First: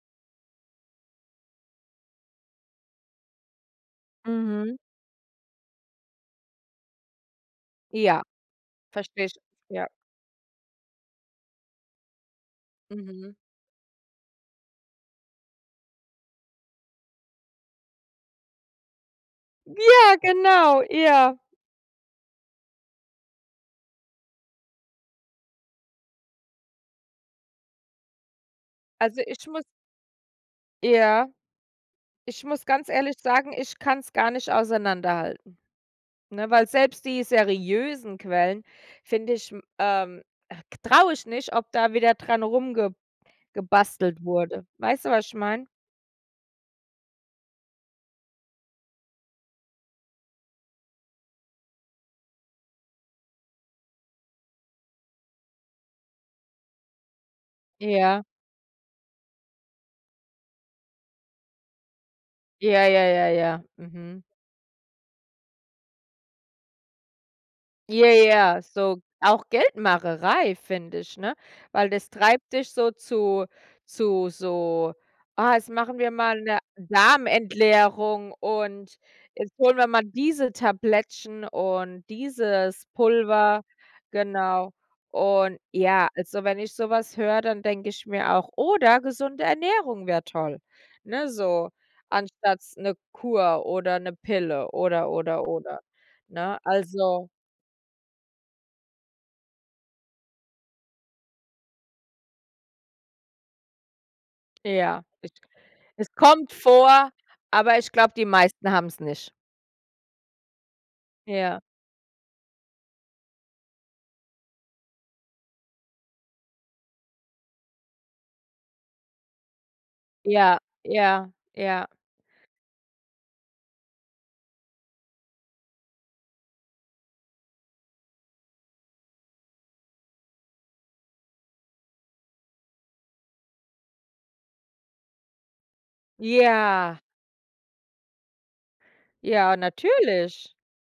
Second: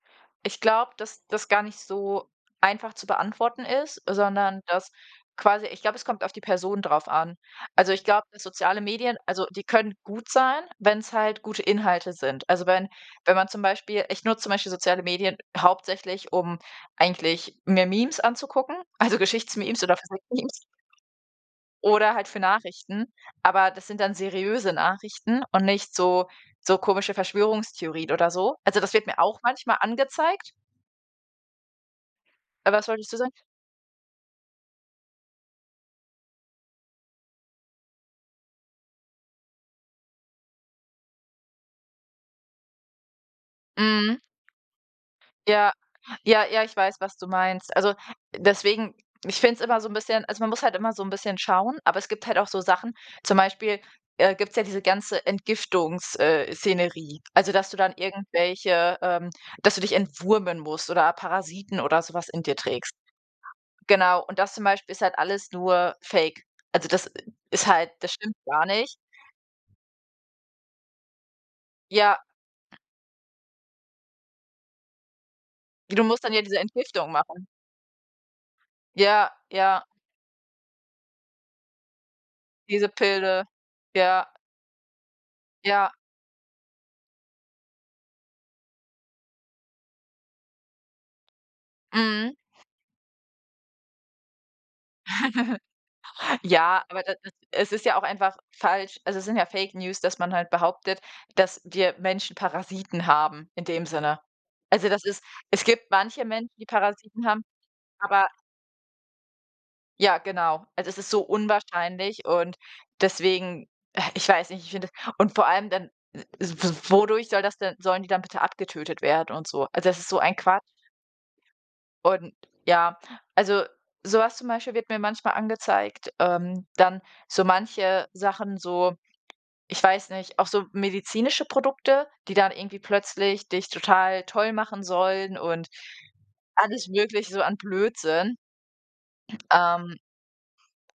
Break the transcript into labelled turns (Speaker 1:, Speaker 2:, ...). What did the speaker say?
Speaker 1: Ich glaube, dass das gar nicht so einfach zu beantworten ist, sondern,
Speaker 2: Mhm.
Speaker 1: dass quasi ich glaube, es kommt auf die Person darauf an. Also ich glaube,
Speaker 2: Ja,
Speaker 1: dass soziale Medien
Speaker 2: verstehe ich,
Speaker 1: also die
Speaker 2: ja.
Speaker 1: können gut sein, wenn's halt gute Inhalte sind. Also wenn
Speaker 2: Mhm.
Speaker 1: wenn man zum Beispiel ich nutze zum Beispiel soziale Medien hauptsächlich, um eigentlich mir Memes anzugucken, also Geschichts-Memes oder
Speaker 2: Ja,
Speaker 1: Physik-Memes.
Speaker 2: genau, ja.
Speaker 1: Oder halt für Nachrichten, aber das sind dann seriöse Nachrichten und nicht so so komische Verschwörungstheorien oder so. Also, das wird mir
Speaker 2: Also
Speaker 1: auch
Speaker 2: ich muss
Speaker 1: manchmal angezeigt.
Speaker 2: Ja, ich muss
Speaker 1: Äh, was
Speaker 2: ganz
Speaker 1: wolltest
Speaker 2: ehrlich
Speaker 1: du sagen?
Speaker 2: sagen, ich kann's gar nicht auseinanderhalten, ne? Weil selbst die seriösen Quellen finde ich, m ähm, äh, traue ich nicht, ob da wieder dran rumge
Speaker 1: Mhm.
Speaker 2: gebastelt wurde. Weißt du, was ich meine?
Speaker 1: Ja, ja, ja, ich weiß, was du meinst. Also deswegen ich finde es immer so 'n bisschen also man muss halt immer so 'n bisschen schauen, aber es gibt halt auch so Sachen zum Beispiel, äh, gibt's ja diese ganze Entgiftungs äh, Szenerie, also dass du dann
Speaker 2: Ja.
Speaker 1: irgendwelche, ähm dass du dich entwurmen musst oder Parasiten oder so was in dir
Speaker 2: Ja,
Speaker 1: trägst.
Speaker 2: ja, ja, ja. Mhm.
Speaker 1: Genau, und das zum Beispiel ist halt alles nur Fake. Also das i ist halt
Speaker 2: Ja,
Speaker 1: das stimmt
Speaker 2: ja,
Speaker 1: gar nicht.
Speaker 2: so auch Geldmacherei, finde ich, ne? Weil das
Speaker 1: Ja.
Speaker 2: treibt dich so zu- zu so: „Ah, jetzt machen
Speaker 1: Du
Speaker 2: wir
Speaker 1: musst dann
Speaker 2: mal
Speaker 1: ja diese
Speaker 2: 'ne
Speaker 1: Entgiftung machen.
Speaker 2: Darm-Entleerung und
Speaker 1: Ja,
Speaker 2: jetzt holen
Speaker 1: ja.
Speaker 2: wir mal diese Tablettchen und dieses
Speaker 1: Diese Pille,
Speaker 2: Pulver“,
Speaker 1: ja.
Speaker 2: genau. Und
Speaker 1: Ja.
Speaker 2: ja, also wenn ich so was höre, dann denke ich mir auch oder gesunde Ernährung wäre toll, ne, so,
Speaker 1: Mhm.
Speaker 2: anstatt s 'ne Kur oder 'ne Pille oder, oder, oder, ne?
Speaker 1: Ja, aber da
Speaker 2: Also
Speaker 1: da es ist ja auch einfach falsch. Also es sind ja Fake News, dass man halt behauptet, dass dir Menschen Parasiten haben in dem Sinne. Also,
Speaker 2: Ja,
Speaker 1: das ist
Speaker 2: ich
Speaker 1: es gibt
Speaker 2: es
Speaker 1: manche Menschen,
Speaker 2: kommt
Speaker 1: die
Speaker 2: vor,
Speaker 1: Parasiten haben,
Speaker 2: aber ich glaube, die
Speaker 1: aber
Speaker 2: meisten haben's nicht.
Speaker 1: Ja, genau. Also es ist so
Speaker 2: Ja.
Speaker 1: unwahrscheinlich und deswegen, äh, ich weiß nicht ich finde das und vor allem dann, w w wodurch soll das denn sollen die dann bitte abgetötet werden und so? Also, das ist so ein
Speaker 2: Ja,
Speaker 1: Quatsch.
Speaker 2: ja, ja.
Speaker 1: Und ja, also so was zum Beispiel wird mir manchmal angezeigt. Ähm, dann so manche Sachen so- ich weiß nicht- auch so medizinische Produkte, die dann irgendwie plötzlich dich total toll machen sollen und alles
Speaker 2: Ja.
Speaker 1: Mögliche so an Blödsinn.
Speaker 2: Ja,
Speaker 1: Ähm
Speaker 2: natürlich.